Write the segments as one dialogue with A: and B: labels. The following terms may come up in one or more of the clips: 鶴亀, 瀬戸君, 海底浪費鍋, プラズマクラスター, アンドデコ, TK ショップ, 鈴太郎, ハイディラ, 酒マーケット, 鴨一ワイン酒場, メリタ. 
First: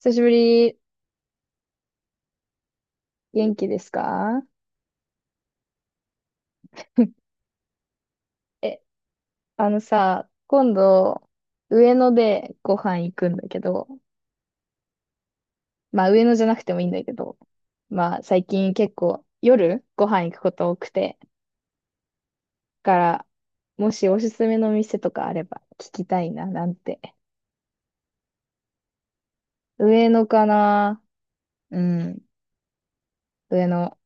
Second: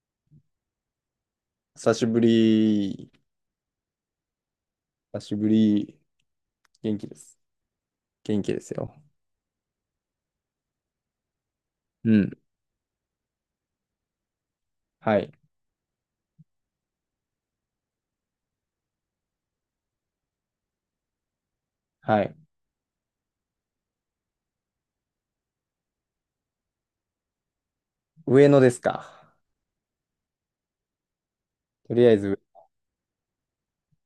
A: 久しぶり。
B: 久しぶり。
A: 元気ですか？
B: 久しぶり。元気で す。元気です
A: え、
B: よ。
A: あのさ、今度、上
B: う
A: 野
B: ん。
A: でご飯行くんだけど、
B: はい。
A: まあ上野じゃなくてもいいんだけど、まあ最近結構夜ご飯行くこと多くて、だ
B: はい。
A: から、もしおすすめの店とかあれば聞きたいな、なんて。
B: 上野ですか。
A: 上野かな。う
B: とりあ
A: ん、
B: えず、
A: 上野。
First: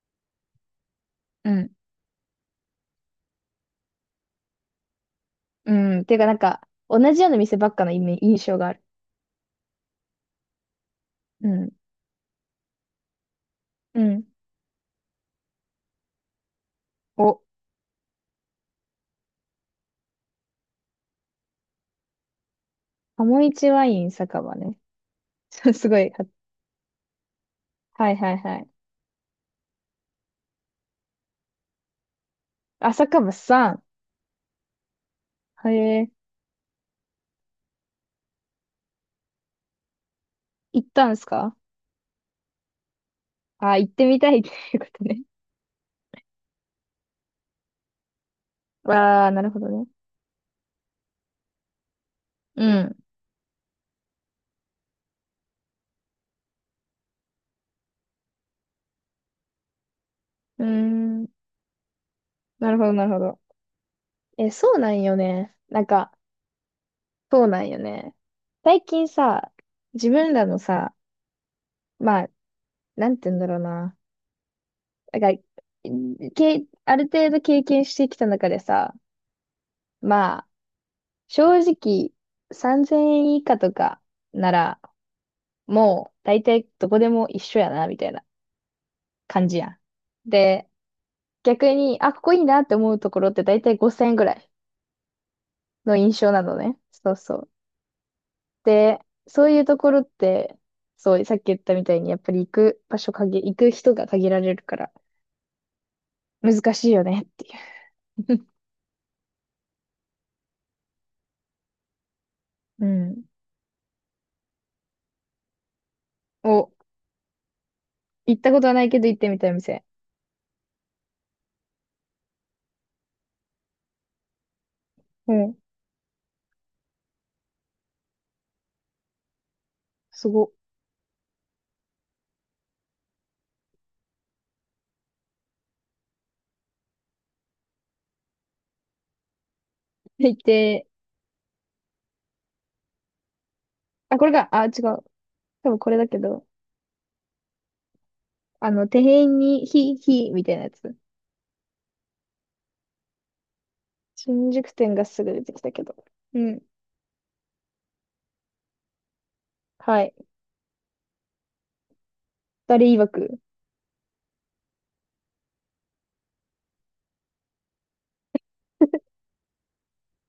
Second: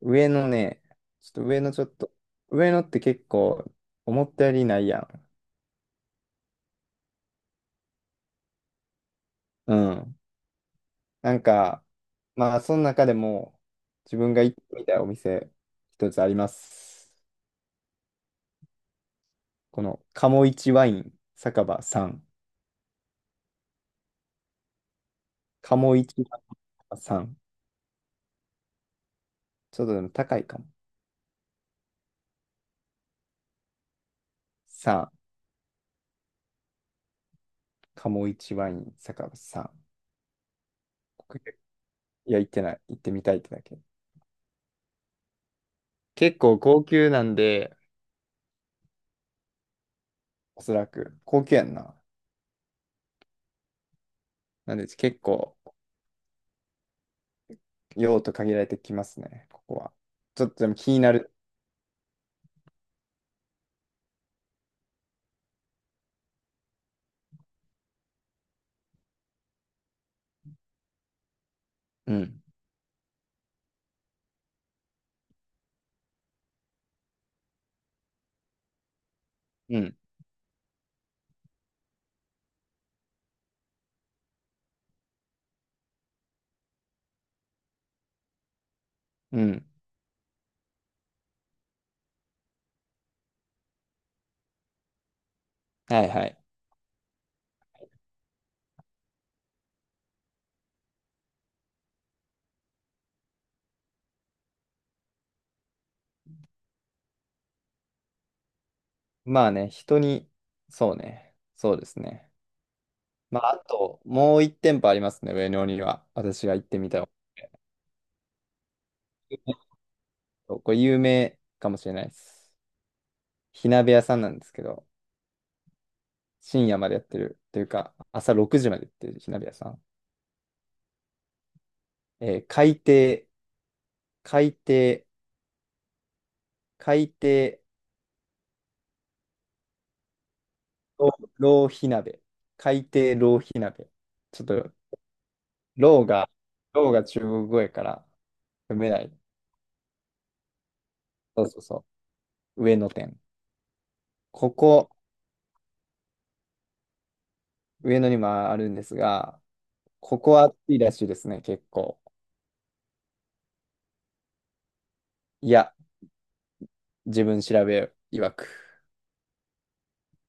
B: 上野ね、ちょっと
A: う
B: 上
A: ん、
B: 野ちょっと、上野って結構思ったよりないやん。
A: うん。ていうかなんか、同じような店ばっかの印象がある。
B: うん。なん
A: うん、
B: か、まあ、その中でも、
A: う
B: 自
A: ん。
B: 分が行ってみたいお店、一つあります。
A: お、
B: この、鴨一ワイン酒場さん。
A: 鴨一ワイン酒場ね。す
B: 鴨
A: ご
B: 一ワイン
A: い。
B: 酒場さん。
A: はいはいはい。
B: ちょっとでも高いかも。
A: 朝かさん。
B: さん。
A: へえ、
B: 鴨一ワイン酒場さん。
A: 行ったんですか
B: いや、行ってない。行ってみたいってだ
A: あ、
B: け。
A: 行ってみたいっていうことね。
B: 結構高級なんで、
A: ああ、なるほどね。
B: おそらく。高級やんな。
A: うん。
B: なんで結構用途限られてきますね、ここは。ちょっと
A: うー
B: でも気にな
A: ん。
B: る。
A: なるほど、なるほど。え、そうなんよね。なんか、そうなんよね。最近さ、自分らのさ、
B: う
A: まあ、
B: ん。
A: なんて言うんだろうな。なんか、ある程度経験してきた中でさ、
B: うん。
A: まあ、正直、3000円以下とかなら、もう、大体どこでも一緒やな、みたいな。
B: う
A: 感じ
B: ん。
A: やん。で、逆に、あ、ここいいなって思うところって大体5000円ぐらいの
B: はい
A: 印
B: は
A: 象な
B: い。
A: のね。そうそう。で、そういうところって、そう、さっき言ったみたいに、やっぱり行く人が限られるから、難しいよねっていう。
B: まあね、人に、そうね。そうですね。
A: うん。
B: まあ、あと、もう一店舗ありますね、上野には。私が行っ
A: お、
B: てみたい。
A: 行ったことはないけど行ってみたい店。
B: これ有名かもしれないです。火鍋屋さんなんですけど、
A: うん。
B: 深夜までやってる。というか、朝6時までやってる火鍋屋さん。
A: すご。
B: えー海底、海底海底
A: で行って、
B: 浪費鍋。海底浪費鍋。
A: あ、これ
B: ちょっ
A: が、あ、違う。
B: と、
A: 多分これ
B: 浪
A: だけ
B: が、
A: ど、
B: 浪が中国語やから
A: あ
B: 読
A: の、
B: めない。
A: 店員に、ひ、ひ、みたいなやつ。
B: そうそうそう。上野店。こ
A: 新宿
B: こ、
A: 店がすぐ出てきたけど。うん。
B: 上野にもあるんですが、
A: はい。
B: ここは暑いらしいですね、結構。
A: 誰曰く。
B: いや、自分調べ曰く。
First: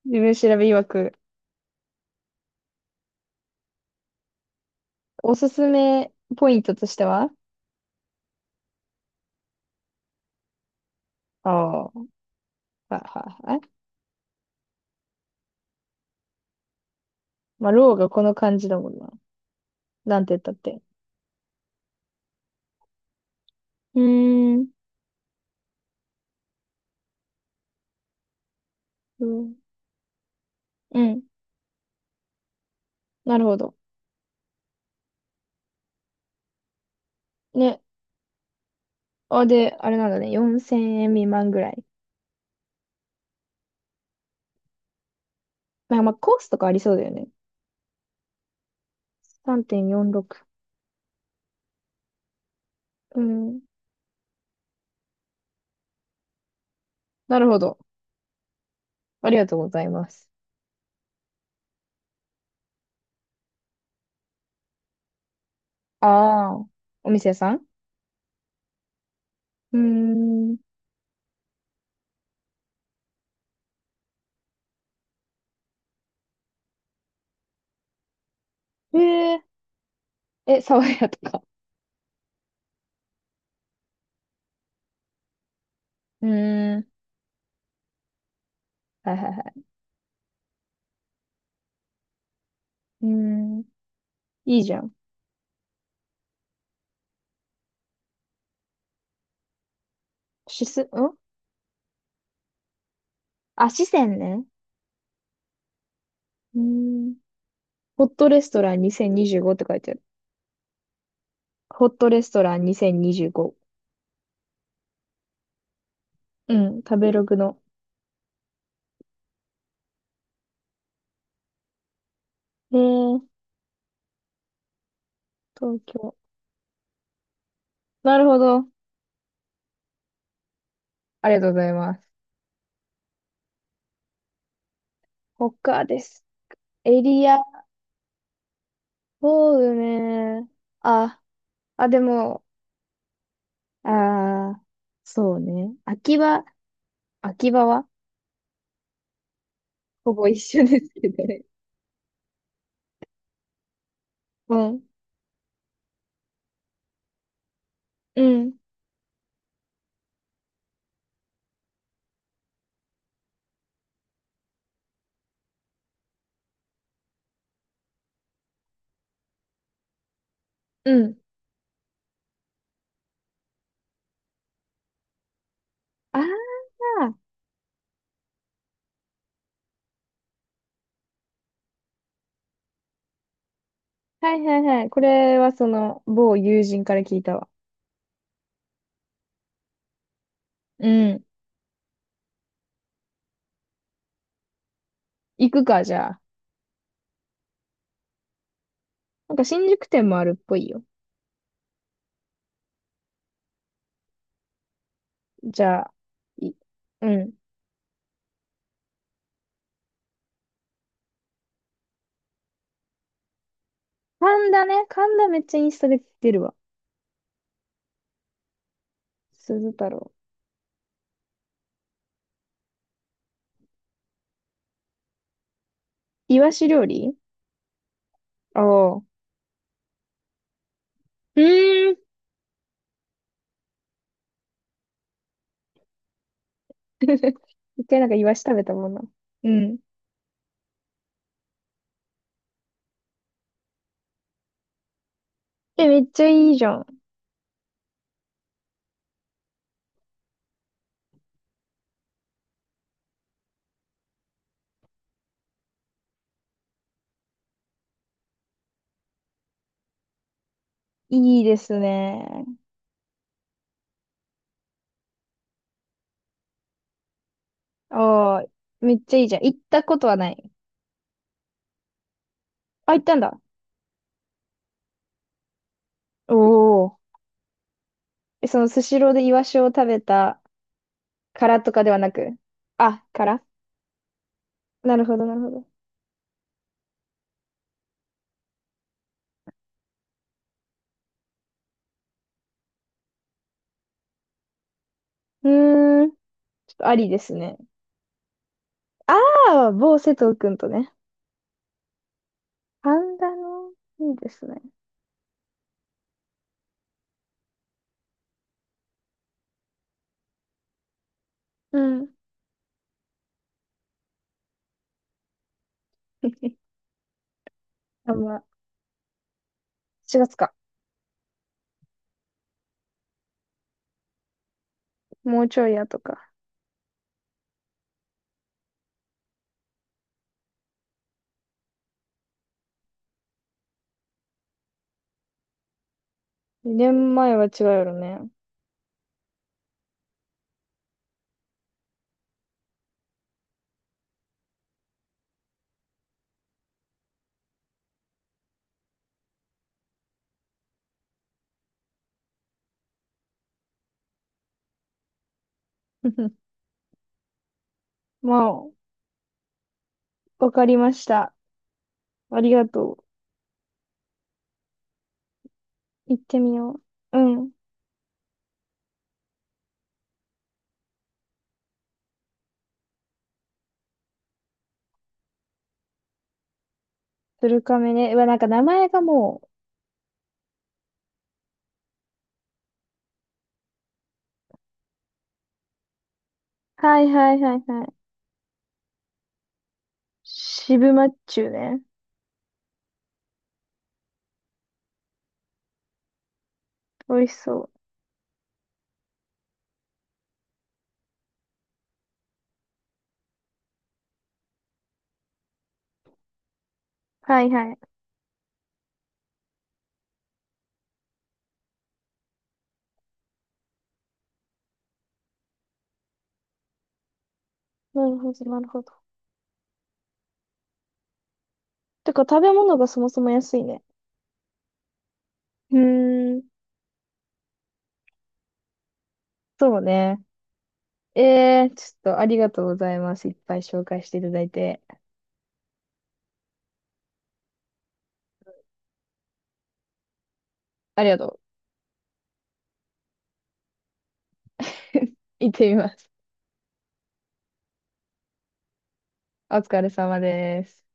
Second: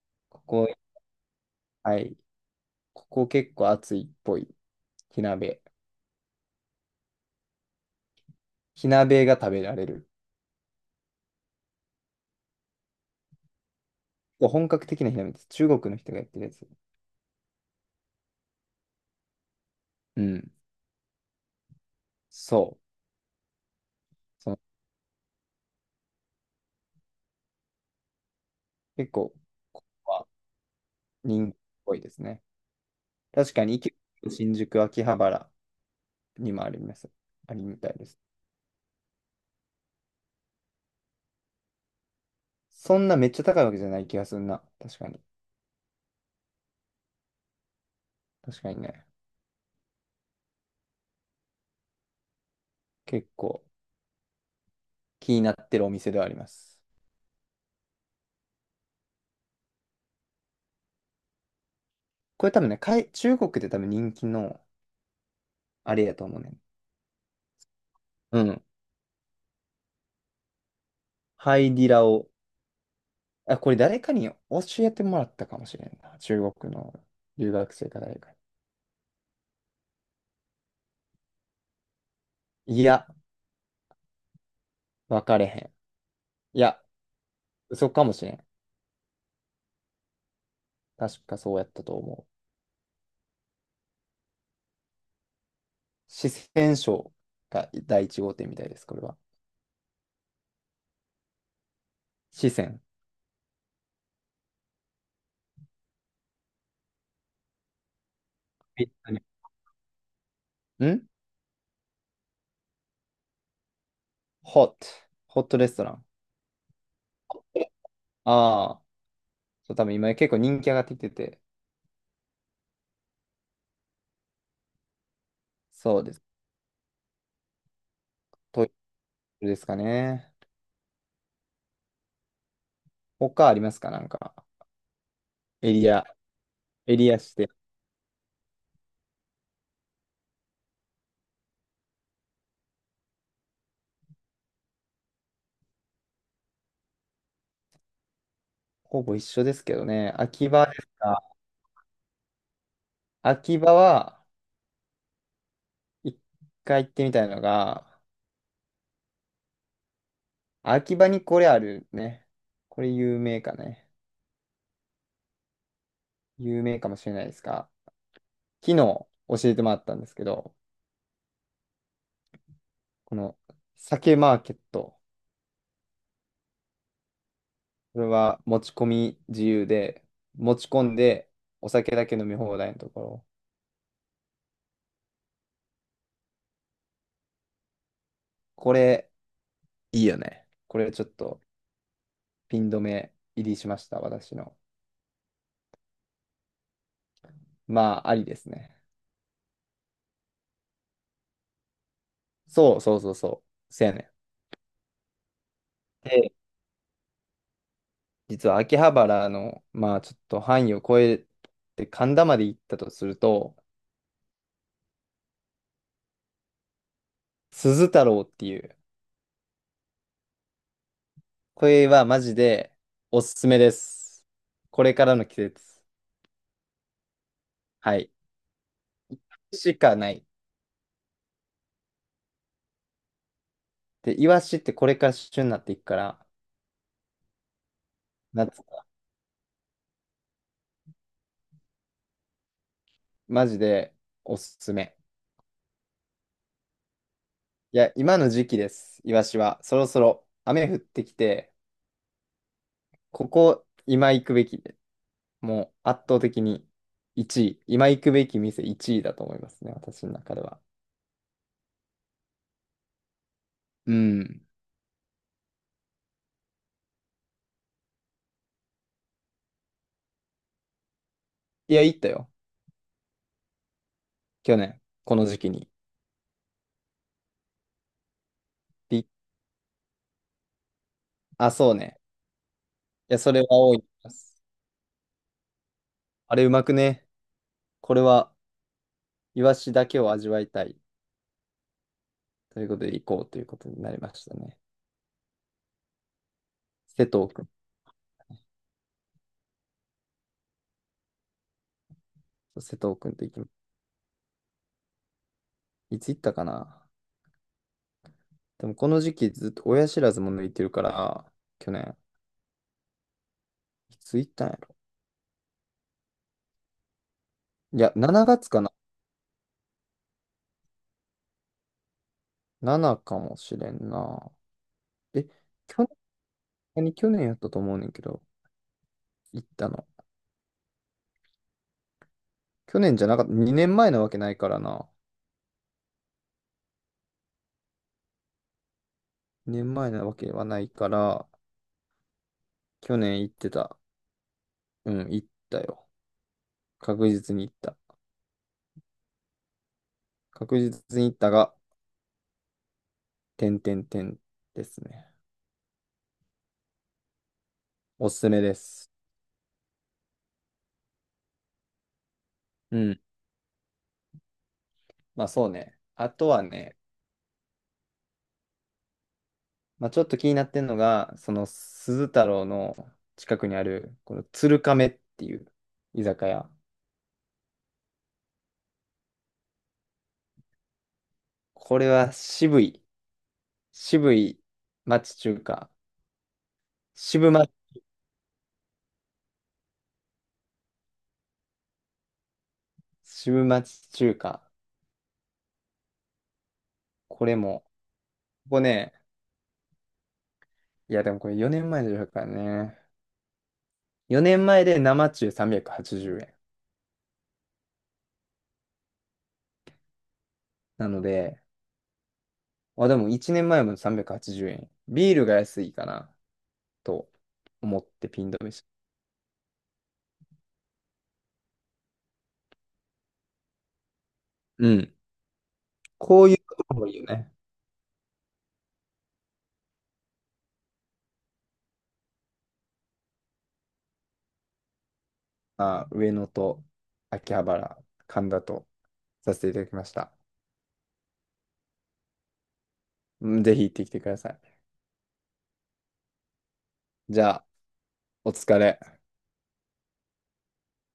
A: 自分
B: こ
A: 調べ
B: こ、
A: 曰く、
B: はい。ここ結構暑いっぽい。火
A: おす
B: 鍋。
A: すめポイントとしては、
B: 火鍋が食べられる。
A: ああ、はいはいはい。
B: 本格的な火鍋です。中国の人がやってるやつ。
A: まあ、ローがこの感じだもんな。な
B: う
A: んて言った
B: ん。
A: って。
B: そう。
A: う
B: そ
A: ー
B: の
A: ん、
B: 結
A: う
B: 構、
A: ん、
B: ここは
A: うん、
B: 人気っぽいですね。
A: なる
B: 確
A: ほ
B: か
A: ど。
B: に、新宿、秋葉原にもあります。ありみ
A: ね。
B: たいです。
A: あ、で、あれなんだね。4000円未満ぐらい。
B: そんなめっちゃ高いわけじゃない気がするな。確かに。
A: まあ、まあ、コースとかありそうだよね。
B: 確かにね。
A: 3.46。う
B: 結
A: ん、
B: 構気になってるお店ではあります。
A: なるほど。ありがとうございます。
B: これ多分ね、中国で多分人気のあれやと思うね。
A: ああ、お店屋さん。
B: うん。
A: うーん、
B: ハイディラを。あ、これ誰かに教えてもらったかもしれんな。中国の留学生か誰か
A: えー、爽やとか。
B: に。いや、分かれへん。
A: う
B: い
A: ー
B: や、
A: ん、
B: 嘘かもしれん。
A: はいはいはい。
B: 確かそうやったと思う。
A: うーん、いいじゃん。
B: 四川省が第一号店みたいです、これは。
A: しす、ん
B: 四川。
A: あ、四川ね。うーん。ホットレストラン2025って書いてある。
B: ん
A: ホットレストラン2025。
B: ホット。ホットレストラン。
A: うん、食べログの。
B: ああ、そう、多分今結構人気上がってきてて、
A: えー、東
B: そうで
A: 京。
B: す。
A: なるほ
B: ト
A: ど。
B: イレですかね。
A: ありがとうございます。
B: 他ありますかなんか、エ
A: 他
B: リ
A: で
B: ア、
A: す。エ
B: エリア
A: リ
B: し
A: ア、
B: て、
A: そうね。あ、あ、でも、あー、そうね。秋葉は
B: ほぼ一緒ですけど
A: ほ
B: ね。
A: ぼ一
B: 秋
A: 緒
B: 葉で
A: で
B: す
A: すけど
B: か
A: ね。
B: 秋葉は、
A: うん、
B: 一回行ってみたいのが、
A: うん、
B: 秋葉にこれあるね。これ有名かね。有名かもしれないですが、昨日教えてもらったんですけど、
A: うん。
B: この酒マーケット、
A: あー、
B: これは持ち込み自由で、持ち込んでお酒だけ飲み放題のところ、
A: はいはいはい。これはその、某友人から聞いたわ。
B: これいいよね。こ
A: う
B: れちょっ
A: ん。
B: とピン止め入りしました、私の。
A: 行くか、じゃあ。
B: まあ、ありですね。
A: なんか新宿店もあるっぽいよ。
B: そうそうそうそう、せやね
A: じゃあ、
B: ん。で、
A: い、うん。
B: 実は秋葉原の、まあちょっと範囲を超えて神田まで行ったとすると、
A: 神田ね。神田めっちゃインスタで出るわ。
B: 鈴太郎っていう、
A: 鈴太郎。
B: これはマジでおすすめです。これからの季節。
A: イワシ料理。
B: はい。
A: ああ。う
B: しかない。
A: ーん。
B: で、イワシってこれから旬になっていくから、
A: 一回なんかイワシ食
B: 夏、
A: べたもんな。うん。
B: マジでおすすめ。
A: え、めっちゃいいじゃん。
B: いや、今の時期です、イワシは。そろそろ雨降ってきて、ここ、今行くべきで、もう圧倒的に1位、今行くべき店1位だと思いますね、私の中では。
A: いいですね。
B: うん。
A: ああ、めっちゃいいじゃん。行ったことはない。
B: いや、行ったよ、
A: あ、行ったんだ。
B: 去年、この時期に。
A: おお。え、そのスシ
B: び
A: ローでイワシを食べたか
B: あ、
A: ら
B: そ
A: と
B: う
A: かで
B: ね。
A: はなく。あ、
B: いや、それは多いです。
A: なるほど、なるほど。
B: あれ、うまくね。これは、イワシだけを味わいたい。ということで、行こうということになりましたね。
A: うーん。ちょっとあ
B: 瀬
A: りで
B: 戸
A: す
B: 君
A: ね。ああ、某瀬戸くんとね。
B: 瀬
A: パ
B: 戸君
A: ン
B: と行
A: ダ
B: き、
A: の、いいですね。
B: いつ行ったかな。でもこの時期ずっと親知らずも抜いてるから、去
A: う
B: 年、
A: ん。
B: いつ行ったんやろ。 いや、7
A: あ、まあ、
B: 月かな
A: 月か。
B: ?7 かもしれんな。え、
A: もうちょい
B: 去
A: や
B: 年、
A: とか。
B: 何去年やったと思うねんけど、行ったの。去年じゃなかった、2年前なわけないからな。
A: 年前は違うよね。
B: 2年前なわけはないから、去年行ってた。うん、行ったよ。確実に行った。確実に行ったが、点々点ですね。おすす
A: ま
B: めで
A: あ、
B: す。
A: わかりました。ありが
B: う
A: と
B: ん。
A: う。
B: まあそうね。あ
A: 行っ
B: と
A: て
B: は
A: み
B: ね、
A: よう。うん。
B: まあ、ちょっと気になってんのが、その鈴太郎の近くにある、この鶴亀っていう居酒屋。
A: 鶴亀ね。うわ、なんか名前がもう。
B: これは渋い、渋い町中華。
A: はい
B: 渋
A: はい
B: ま、
A: はいはい。渋マッチュね。
B: 渋町中華。
A: 美
B: こ
A: 味し
B: れも、
A: そう。
B: ここね、いやでもこれ4年前の予からね。4年前で生中380円。
A: はいはい。
B: なので、あ、でも1年前も380円。ビールが安いかな、と思っ
A: な
B: て
A: る
B: ピン
A: ほ
B: 止
A: ど、
B: め
A: な
B: し
A: る
B: た。
A: ほど。てか、食べ物がそもそも安いね。
B: うん。
A: う
B: こうい
A: ー
B: う
A: ん。
B: ところもいいよね。
A: そうね。ちょっとありがとうございます。いっぱい紹介していただいて。
B: あ、上野と秋葉原、神田とさせていただきました。
A: ありがと
B: うん、ぜひ行ってきてください。
A: う。行ってみます。
B: じゃあ、お疲れ。
A: お疲れ様です。